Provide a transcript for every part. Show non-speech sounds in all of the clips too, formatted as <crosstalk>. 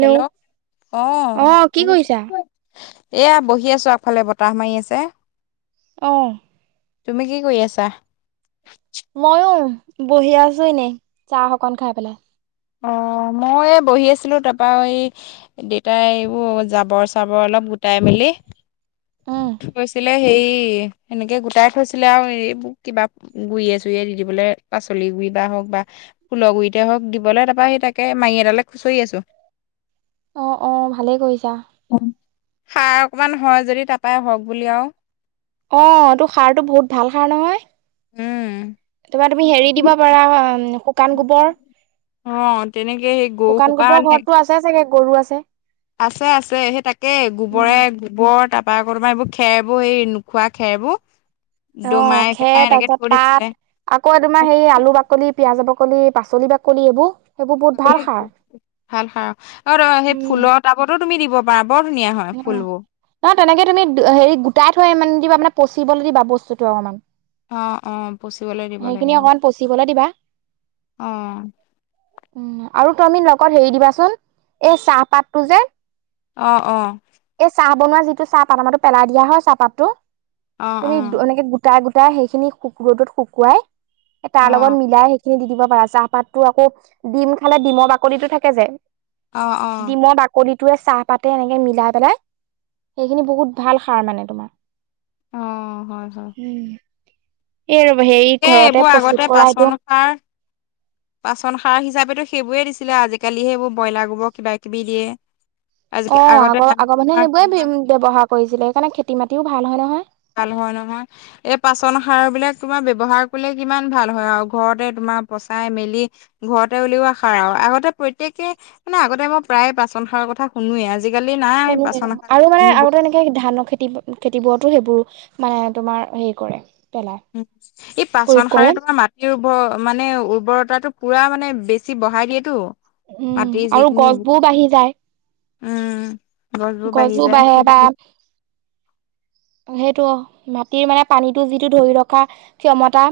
Hello অ'। কি কৰিছা? এয়া বহি আছোঁ, আগফালে বতাহ মাৰি আছে। অ'। তুমি কি কৰি আছা? ময়ো বহি আছোঁ এনেই চাহ অকন খাই পেলাই। অ' মই বহি আছিলোঁ তাৰপা এই দেউতাই এইবোৰ জাবৰ চাবৰ অলপ গোটাই মেলি উম থৈছিলে। হেৰি এনেকে গোটাই থৈছিলে আৰু এইবোৰ কিবা গুৰিয়ে চুৰিয়ে দি দিবলৈ পাচলি গুৰি দিবা হওক বা ফুলৰ গুৰিতে হওক দিবলৈ তাৰপা সেই তাকে মাহি এডালৈ খুচৰি আছোঁ। অ', অ' ভালেই কৰিছা। সাৰ অকমান হয় যদি তাৰাপাই হওক বুলি আৰু। অ' তোৰ সাৰটো বহুত ভাল সাৰ নহয়। উম। তুমি হেৰি দিব পাৰা শুকান গোবৰ অ তেনেকে সেই গৰু সুকা মানে তাকে গৰু আছে আছে আছে। সেই তাকেই গোবৰে গোবৰ তাৰ কৰবা এইবোৰ খেৰ এইবোৰ সেই নোখোৱা খেৰবোৰ অ দমাই খেৰ পেলাই এনেকে তাৰপিছত থৈ পাত, দিছিলে আকৌ তোমাৰ হেই আলু বাকলি, পিয়াজ বাকলি, পাচলি বাকলি এইবোৰ সেইবোৰ বহুত ভাল সাৰ। ভাল সাৰ। অ সেই ফুলৰ টাবতো তুমি দিব পাৰা বৰ ধুনীয়া হয় অ ফুলবোৰ ন তেনেকে তুমি হেৰি গোটাই থৈ ইমান নিদিব মানে পচিবলৈ দিবা বস্তুতটো অকণমান। অ অ পচিবলৈ দিব লাগে। অহ। অকমান পচিবলৈ দিবা উম আৰু তুমি লগত হেৰি দিবাচোন, এই চাহপাতটো যে অঁ অঁ। এই চাহ বনোৱা যিটো চাহপাত, আমাৰো পেলাই দিয়া হয় চাহপাত টো। অ অ তুমি এনেকে গোটাই গ সেইখিনিক ৰ'দত শুকুৱাই অ তাৰ লগত মিলাই খিনি দি দিব পাৰা। চাহপাততো আকৌ, ডিম খালে ডিমৰ বাকলিটো থাকে যে অ অ অ ডিমৰ বাকলিটোয়ে চাহ পাতে এনেকে মিলাই পেলাই, সেইখিনি বহুত ভাল সাৰ মানে তোমাৰ অ হয় হয়। এই ৰব হেৰি এ ঘৰতে এইবোৰ প্ৰস্তুত আগতে কৰা এইটো পাচন সাৰ, পাচন সাৰ হিচাপে সেইবোৰে দিছিলে। আজিকালি এইবোৰ ব্ৰইলাৰ গোবৰ কিবা কিবি দিয়ে। আজি অ আগতে আগৰ-আগৰ মানুহে কিমান সেইবোৰে ব্যৱহাৰ কৰিছিলে। সেইকাৰণে খেতি- মাতিও ভাল হয় নহয়। ভাল হয় নহয়। এই পাচন সাৰ বিলাক তোমাৰ ব্যৱহাৰ কৰিলে কিমান ভাল হয় আৰু ঘৰতে তোমাৰ পচাই মেলি ঘৰতে উলিওৱা সাৰ আৰু, আগতে প্ৰত্যেকেই মানে আগতে মই প্ৰায়ে পাচন সাৰ কথা শুনোৱে। আজিকালি নাই সুনোৱে পাচন সাৰ আৰু মানে কিনো আৰু এনেকে ধানৰ খেতি খেতিবোৰতো সেইবোৰো মানে তোমাৰ হেৰি কৰে। পেলাই উ, ই প্ৰয়োগ পাচন কৰে সাৰে তোমাৰ মাটিৰ উৰ ব মানে উৰ্বৰতাটো পুৰা মানে বেছি বঢ়াই দিয়েতো। উম, মাটিৰ আৰু যিখিনি গছবোৰ বাঢ়ি যায়। উম। গছবোৰ বাঢ়ি গজো যায়। বাঢ়ে বা সেইটো মাটিৰ মানে পানীটো যিটো ধৰি ৰখা ক্ষমতা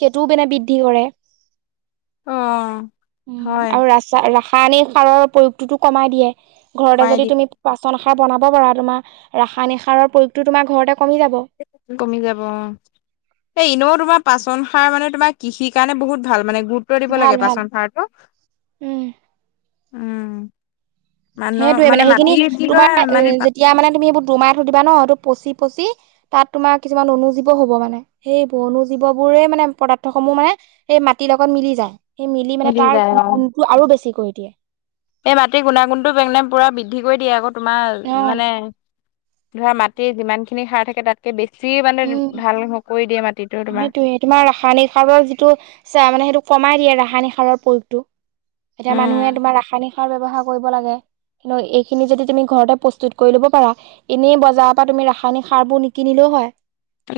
সেইটোও মানে বৃদ্ধি কৰে। অ উ হয় আৰু ৰা-ৰাসায়নিক সাৰৰ প্ৰয়োগটোতো কমাই দিয়ে। ঘৰতে কমাই যদি দিয়ে তুমি পাচন সাৰ বনাব পাৰা, তোমাৰ ৰাসায়নিক সাৰৰ প্ৰয়োগটো তোমাৰ ঘৰতে কমি যাব কমি যাব। এই ইনেও তোমাৰ পাচন সাৰ মানে তোমাৰ কৃষিৰ কাৰণে বহুত ভাল মানে। গুৰুত্ব দিব ভাল লাগে ভাল পাচন সাৰটো। উম উম। মানুহ সেইটোৱে মানে মাটি সেইখিনি কি কয় তোমাৰ মানে যেতিয়া মানে তুমি এইবোৰ দুমাহ দিবা ন সিটো পচি-পচি তাত তোমাৰ কিছুমান অনুজীৱ হ'ব মানে, সেই অনুজীৱ বোৰে মানে মানে পদাৰ্থ সমূহ মানে এই মাটিৰ লগত মিলি যায়। সেই মিলি মানে তাৰ যায় অ গুণটো আৰু বেছি কৰি দিয়ে। এই মাটিৰ <unintelligible> পুৰা বৃদ্ধি কৰি দিয়ে আকৌ তোমাৰ অ মানে ধৰা মাটিৰ যিমান খিনি সাৰ থাকে তাতকে বেছি মানে উম ভাল নকৰি দিয়ে মাটিত। সেইটোয়ে, তোমাৰ ৰাসায়নিক সাৰৰ যিটো চা মানে সেইটো কমাই দিয়ে ৰাসায়নিক সাৰৰ প্ৰয়োগটো। এতিয়া মানুহে উম তোমাৰ ৰাসায়নিক সাৰ ব্যৱহাৰ কৰিব লাগে। লৈ এইখিনি যদি তুমি ঘৰতে প্ৰস্তুত কৰি লব পাৰা, এনে বজাৰৰ পৰা তুমি ৰাসায়নিক সাৰ বোৰ নিকিনিলো হয়।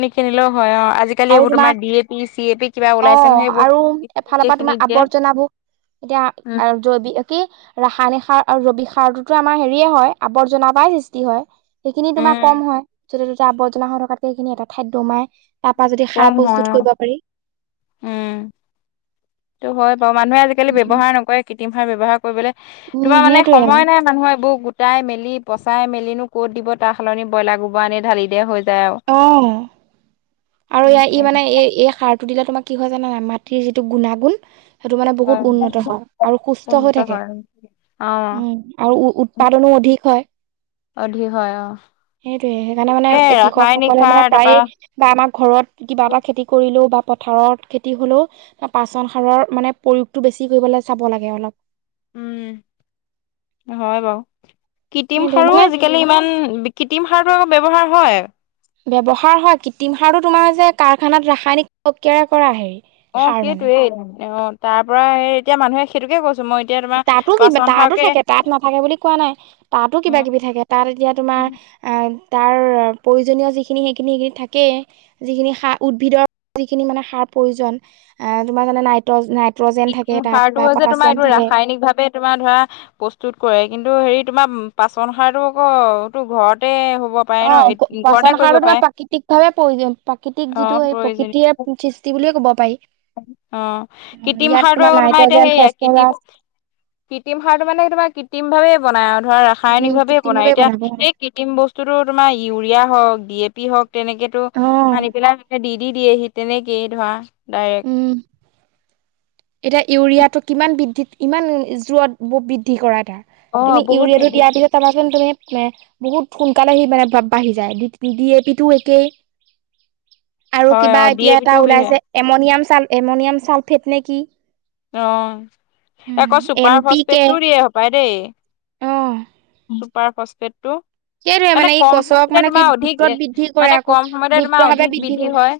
নিকিনিলোঁ। হয় অ' আজিকালি এইবোৰ তোমাৰ D A P, C A P কিবা অ ওলাইছে নহয় আৰু এফালৰ <inaudible> পৰা তোমাৰ এইখিনি দিয়ে। আৱৰ্জনাবোৰ এতিয়া উম জৈৱিক কি ৰাসায়নিক সাৰ আৰু জৈৱিক সাৰটোতো আমাৰ হেৰিয়ে হয় আৱৰ্জনাৰ পৰাই সৃষ্টি হয়, সেইখিনি তোমাৰ কম উম হয় যদি আৱৰ্জনা হৈ থকাতকে সিখিনি এটা ঠাইত দমাই তাৰপৰা যদি সাৰ কম হয় প্ৰস্তুত অ কৰিব পাৰি। উম সেইটো হয় বাৰু মানুহে আজিকালি উম ব্যৱহাৰ নকৰে কৃত্ৰিম সাৰ ব্যৱহাৰ কৰিবলে উম তোমাৰ মানে সেইটোৱে আৰু সময় নাই মানুহে এইবোৰ গোটাই মেলি <unintelligible> পচাই মেলিনো ক'ত দিব তাৰ সলনি ব্ৰইলাৰ গোবাৰ আনি ঢালি দিয়ে হৈ যায়। আৰু অ' আৰু ই- ই মানে এই- এই সাৰ দিলে তোমাৰ কি হয় জানা মাটিৰ যিটো গুণাগুণ সেইটো মানে হয় বহুত উন্নত হয় আৰু সুস্থ হৈ উন্নত থাকে। হয় অ উম, আৰু উ-উ-উৎপাদনো অধিক হয়। অধিক হয় অ সেইটোৱেই সেইকাৰণে মানে তাকে ৰাসায়নিক কৃষকসকল <unintelligible> সাৰ তাৰপা প্ৰায়ে বা আমাৰ ঘৰত কিবা এটা খেতি কৰিলোঁ বা পথাৰত খেতি হ'লেও পচন সাৰৰ মানে প্ৰয়োগতো বেছি কৰিবলৈ চাব লাগে অলপ। উম, হয় বাৰু। কৃত্ৰিম সেইটোৱে সাৰো মানে আজিকালি ইমান কৃত্ৰিম সাৰটো আকৌ ব্যৱহাৰ হয়। ব্যৱহাৰ হয় কৃত্ৰিম সাৰটো তোমাৰ যে কাৰখানাত ৰাসায়নিক প্ৰক্ৰিয়াৰে কৰা হেৰি। অ' সাৰ মানে সেইটোয়েই অ' তাৰ পৰা সেই এতিয়া মানুহে সেইটোকে কৈছ তাতো কিবা তাতো থাকে তাত নাথাকে বুলি কোৱা নাই তাতো কিবা কিবি থাকে তাত এতিয়া তোমাৰ উম <unintelligible> তাৰ প্ৰয়োজনীয় যিখিনি যিখিনি সেইখিনি থাকেই, যিখিনি সাৰ উদ্ভিদৰ যিখিনি মানে সাৰ প্ৰয়োজন এ তোমাৰ যেনে নাইট্ৰজ, নাইট কৃত্ৰিম সাৰটোও যে তোমাৰ এইটো ৰাসায়নিক ভাৱে ভাবে তোমাৰ ধৰা প্ৰস্তুত কৰে কিন্তু হেৰি তোমাৰ পাচন সাৰটো আকৌ টো ঘৰতে হ'ব পাৰে ন অ' ঘৰতে পাচন কৰিব সাৰটো তোমাৰ পাৰে প্ৰাকৃতিক ভাৱে প্ৰয়োজন প্ৰাকৃতিক অ যিটো সেই প্ৰয়োজন প্ৰকৃতিয়ে সৃষ্টি বুলিয়ে ক'ব পাৰি। অ' অ, কি কৃত্ৰিম ইয়াত সাৰটো তোমাৰ এতিয়া নাইট্ৰজেন সেই কৃত্ৰিম, ফচফৰাছ কৃত্ৰিম সাৰটো মানে তোমাৰ কৃত্ৰিম ভাৱে বনাই আৰু। ধৰা উম ৰাসায়নিক ভাৱে বনাই কৃত্ৰিমভাৱে এতিয়া বনাব এই কৃত্ৰিম বস্তুতো তোমাৰ ইউৰিয়া হওঁক ডি এ পি হওঁক। তেনেকেতো অ আনি পেলাই দি দি দিয়েহি তেনেকেই ধৰা। ডাইৰেক্ট উম। এতিয়া ইউৰিয়াটো কিমান বৃদ্ধিত কিমান জোৰত বৃদ্ধি কৰা এটা। অ তুমি বহুত ইউৰিয়াটো বৃদ্ধি দিয়াৰ পিছত <unintelligible> <unintelligible> বহুত সোনকালে সি মানে বা-বাঢ়ি যায় ডি এ পিটো একেই। আৰু হয় কিবা অ ডি এতিয়া এ পি এটা টো বি ওলাইছে এমনিয়াম চাল এমনিয়াম চালফেট নে কি। অ' আকৌ এন চুপাৰ পি কে ফষ্টফেডটোও দিয়ে হপায় অ দেই। চুপাৰ ফষ্টফেডটো। সেইটোয়ে মানে ই গছক মানে কি দ্ৰুতত বৃদ্ধি কৰে মানে আকৌ কম সময়তে দ্ৰুত তোমাৰ ভাৱে অধিক বৃদ্ধি কৰে। হয়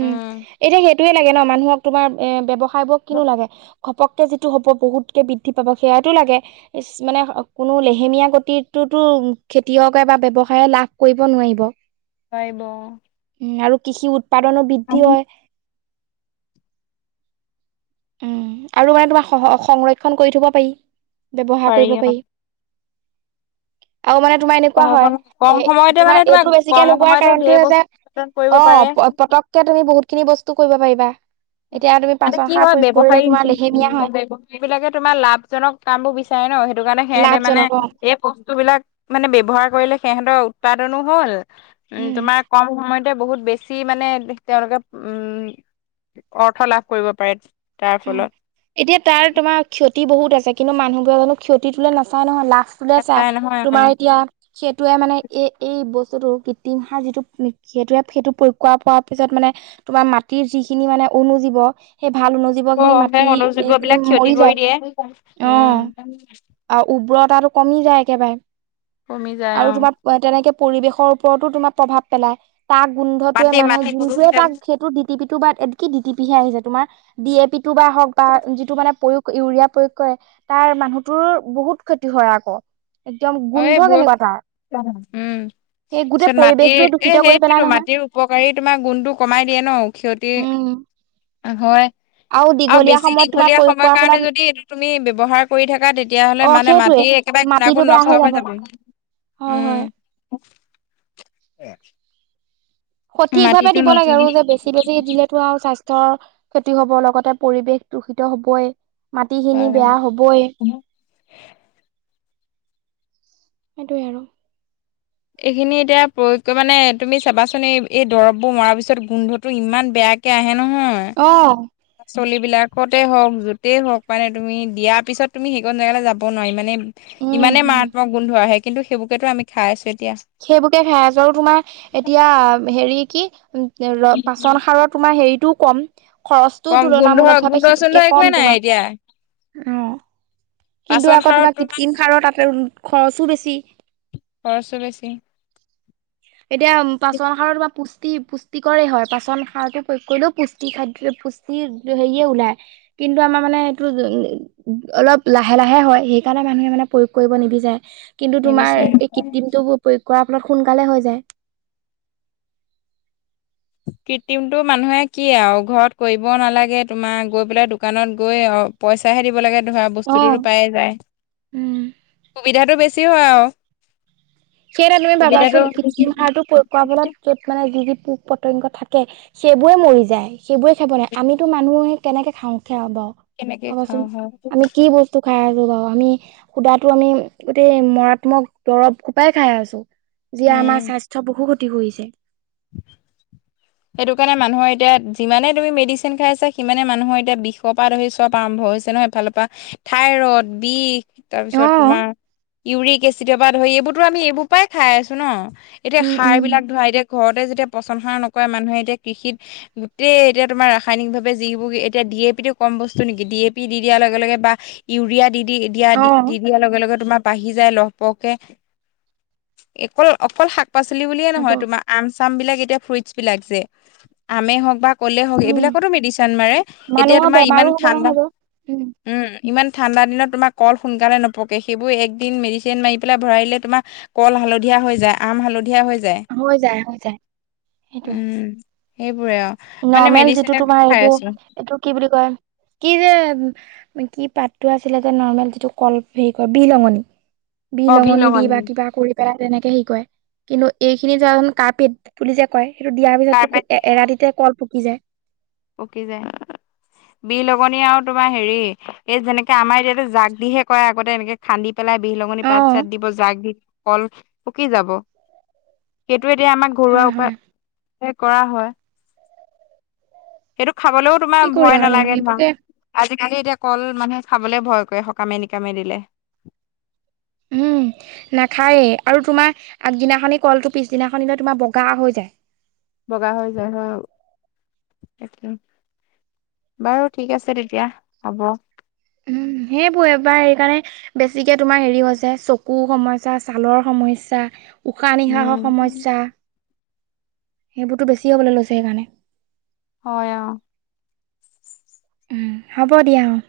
উম সেইটোয়ে লাগে ন' মানুহক তোমাৰ এ ব্যৱসায়বোৰক কিনো লাগে। ঘপককে যিটো হ'ব বহুতকে বৃদ্ধি পাব সেয়াটো লাগে, ইচ মানে কোনো লেহেমীয়া গতিটোত <unintelligible> খেতিয়কে বা ব্যৱসায়ে লাভ কৰিব নোৱাৰিব। পাৰিব। আৰু কৃষি উৎপাদনো বৃদ্ধি হয়। উম, আৰু মানে তোমাৰ স- স-সংৰক্ষণ কৰি থ'ব পাৰি, ব্যৱহাৰ কৰিব পাৰি। আৰু মানে তোমাৰ এনেকুৱা হয়, ঘৰখন কম এ সময়তে মানে তোমাৰ এইটো বেছিকে কম লোগোৱাৰ সময়তে ঢেৰ কাৰণটো হয় যে বস্তু উৎপাদন কৰিব পাৰে অ' প- পতককে তুমি বহুত খিনি বস্তু কৰিব পাৰিবা, এতিয়া তুমি মানে পাচন কি সাৰ প্ৰ <inaudible> ব্যৱসায়ী বিলাকে তোমাৰ লাভজনক কাম বোৰ বিচাৰে ন' সেইটো কাৰণে সিহঁতে মানে লাভজনক অ এই বস্তু বিলাক মানে ব্যৱহাৰ কৰিলে সিহঁতৰ উৎপাদনো হ‌'ল, উম তোমাৰ কম সময়ত সিহঁতে বহুত বেছি মানে তেওঁলোকে উম অৰ্থ লাভ কৰিব পাৰে। তাৰ ফলত এতিয়া তাৰ তোমাৰ ক্ষতি বহুত আছে কিন্তু মানুহবোৰে জানো ক্ষতি টোলে নাচায় নহয় লাভ বুলে নাচাই চাই নহয় তোমাৰ এতিয়া সেইটোৱে মানে এই এই বস্তু। বস্তুটো কৃতিম সাৰ যিটো সেইটোৱে সেইটো প্ৰয়োগ কৰাৰ পোৱা পিছত মানে তোমাৰ মাটিৰ যিখিনি মানে। অনুজীৱ সেই ভাল অনুজীৱ অ খিনি অ মাটি সেই অনুযোগ্য এইখিনি বিলাক ক্ষতি মৰি কৰি যায় দিয়ে অ'। উম আৰু উব্ৰৰতাটো কমি যায় একেবাৰে কমি যায় আৰু অ তোমাৰ তেনেকে পৰিৱেশৰ ওপৰতো তোমাৰ প্ৰভাৱ পেলায়। তাক গোন্ধটোৱে মাটি মানুহ মাটি যোনটোৱে প্ৰদূষিত তাক সেইটো ডি টি পি টো বা কি ডিটি পিহে আহিছে তোমাৰ ডি এ পি। টো বা হওঁক বা যিটো মানে প্ৰয়োগ। ইউৰিয়া প্ৰয়োগ কৰে তাৰ মানুহতোৰ বহুত ক্ষতি হয় আকৌ। একদম এই গোন্ধ কেনেকুৱা তাৰ। <inaudible> উম। সেই গোটেই পিছত মাটিৰ পৰিৱেশটোৱে এ দূষিত কৰি পেলাই সেইটোয়েতো নহয়। মাটিৰ উপকাৰী তোমাৰ গুণটো কমাই দিয়ে ন' ক্ষতি। উম অ', হয়। আৰু দীঘলীয়া বেছি সময়ত তোমাৰ দীঘলীয়া প্ৰয়োগ সময় কৰাৰ কাৰণে ফলত যদি এইটো তুমি ব্যৱহাৰ কৰি থাকা তেতিয়াহ'লে অ মানে মাটি সেইটোৱে মাটি একেবাৰে মাটিটো গুণাগুণ বেয়া নষ্ট হৈ যাব, হয় উম। হয়। <inaudible> সঠিক ভাৱে মাটিটো দিব নষ্ট লাগে আৰু যে বেছি বেছি দিলেতো আৰু স্বাস্থ্যৰ ক্ষতি হ'ব লগতে পৰিৱেশ দূষিত হ'বই। হয় মাটিখিনি হয় বেয়া হ'বই। সেইটোৱে আৰু। এইখিনি এতিয়া প্ৰয়োগ কৰি মানে তুমি চাবাচোন এই এই দৰববোৰ মৰাৰ পিছত গোন্ধটো ইমান বেয়াকে আহে। নহয়। অ', পাচলি বিলাকতে হওক যোতেই হওক মানে তুমি দিয়াৰ পিছত তুমি সেইখন জেগালৈ যাব নোৱাৰি মানে। উম, ইমানে হম, মাৰাত্মক গোন্ধ আহে কিন্তু সেইবোৰকেটো আমি খাই আছো এতিয়া। সেইবোৰকে খাই আছো আৰু তোমাৰ এতিয়া হেৰি কি? ৰ উম, পাচন উম। সাৰৰ তোমাৰ হেৰিটোও ক'ম। খৰচটোও কম গোন্ধ তুলনামূলকভাৱে গোন্ধ চোন্ধ সিটোতকে একোৱে কম নাই তোমাৰ। এতিয়া অ'। কিন্তু পাচন আকৌ সাৰত তোমাৰ কৃত্ৰিম সাৰৰ তাতে খৰচো বেছি। খৰচো বেছি। <inaudible> এতিয়া উম পাচন সাৰৰ বা পুষ্টি পুষ্টিকৰে হয় পাচন সাৰতে কৰিলেও পুষ্টি খাদ্য <unintelligible> হেৰিয়ে ওলায় কিন্তু আমাৰ মানে এইটো অলপ লাহে লাহে হয় সেইকাৰণে মানুহে মানে প্ৰয়োগ কৰিব নিবিচাৰে, কিন্তু তোমাৰ নিবিচাৰে। এই কৃত্ৰিমটো প্ৰয়োগ কৰা অলপ সোনকালে হৈ যায়। কৃত্ৰিমটো মানুহে কি আৰু ঘৰত কৰিব নালাগে তোমাৰ গৈ পেলাই দোকানত গৈ অ'। পইচা হে দিব লাগে। ধৰা বস্তুটোতো পায়ে যায়। উম সুবিধাটো বেছি হয় আৰু। সেই আ তুমি সুবিধাটো ভাবাচোন কৃত্ৰিম সাৰটো প্ৰয়ো <unintelligible> ৱাৰ ফলত য'ত মানে যি যি পোক পতংগ থাকে সেইবোৰে মৰি যায়। সেইবোৰে খাব নোৱাৰে আমিতো মানুহ হে কেনেকে খাও সেয়া বাৰু কেনেকে খাবাচোন খাওঁ হয় আমি কি বস্তু খাই আছো বাপু আমি সুদাতো আমি গোটেই মাৰাত্মক দৰৱ খোপাই খাই আছো যিয়ে উম আমাৰ স্বাস্থ্য বহু ক্ষতি কৰিছে। সেইটো কাৰণে মানুহৰ এতিয়া যিমানে তুমি মেডিচিন খাইছা সিমানে মানুহৰ এতিয়া বিষৰপা ধৰি চব আৰম্ভ হৈছে। এফালৰপা থাইৰড, বিষ। তাৰ অ পিছত তোমাৰ ইউৰিক এচিডৰপা ধৰি এইবোৰতো আমি এইবোৰ পৰাই খাই আছো ন। এতিয়া উম সাৰ উম বিলাক ধৰাই এতিয়া ঘৰতে যেতিয়া পচন সাৰ নকৰে মানুহে এতিয়া কৃষিত গোটেই এতিয়া তোমাৰ ৰাসায়নিকভাৱে যিবোৰ এতিয়া ডি এ পি টো কম বস্তু নেকি ডি এ পি দি দিয়াৰ লগে লগে বা ইউৰিয়া দি দি দিয়া অ দি দি দিয়াৰ লগে লগে তোমাৰ বাঢ়ি যায় লগ। পকে অকল অকল শাক পাচলি বুলিয়ে হ'ব নহয় তোমাৰ। চাম আম বিলাক এতিয়া ফুৰইটছ বিলাক যে আম হক বা ক'লে হওঁক উম এইবিলাকতো মেডিচিন মাৰে এতিয়া মানুহৰ তোমাৰ বেমাৰো ইমান হ'ব ঠাণ্ডা নহয় গৈ উম। ইমান ঠাণ্ডা দিনত তোমাৰ কল সোনকালে নপকে সেইবোৰ একদিন মেডিচিন মাৰি পেলাই ভৰাইলে তোমাৰ কল হালধীয়া হৈ যায়। আম হালধীয়া হৈ যায়। হৈয় যায়। সেইটোৱে, উম সেইবোৰে আৰু মানে নৰ্মেল যিটো মেডিচিনকে তোমাৰ খাই এইবোৰ আছো এইটো কি বুলি কয় কি যে। কি পাতটো আছিলে যে নৰ্মেল যিটো কল হেৰি ক বিৰলঙনি। অ বিৰলঙনি দি বিহলঙনি বা কিবা কৰিবা। তেনেকে হেই কয় কিন্তু এই খিনি যৰান কাৰ পেট বুলি যে কয় সেইটো দিয়াৰ পিছতো কাৰ্পেট দিয়ে অ এৰাটিতে। পকি যায়। পকি যায়, বিৰ লগনীয়া আৰু তোমাৰ হেৰি এই যেনেকে আমাৰ এতিয়াতো জাক দিহে কৰে আগতে এনেকে খান্দি। পেলাই বিহ লগঙনি অ পাত চাত দিব জাগ কল পকি যাব সেই। টো এতিয়া আমাৰ ঘৰুৱা হয় হয় উপায় কৰা হয়। সেইটো খাবলৈও কি তোমাৰ কৰিবা ভয় আৰু নালাগে ধৰা সেইবোৰকে আজি। <unintelligible> এতিয়া কল মানুহে খাবলে ভয় কৰে সকামে নিকামে দিলে। উম। উম, নাখায় আৰু তোমাৰ আগদিনাখনি কলটো পিছদিনাখনলো তোমাৰ বগা হৈ যায়। বগা হৈ যায় হয়, একদম। বাৰু ঠিক আছে, তেতিয়া হ'ব। উম সেইবোৰ এবোৰ সেইকাৰণে বেছিকে তোমাৰ হেৰি হৈছে চকুৰ সমস্যা ছালৰ সমস্যয়া। উশাহ উম নিশাহৰ সমস্যা সেইবোৰতো বেছি হ'বলৈ লৈছে সেইকাৰণে। হয়, অ' উম, হ'ব দিয়া অ'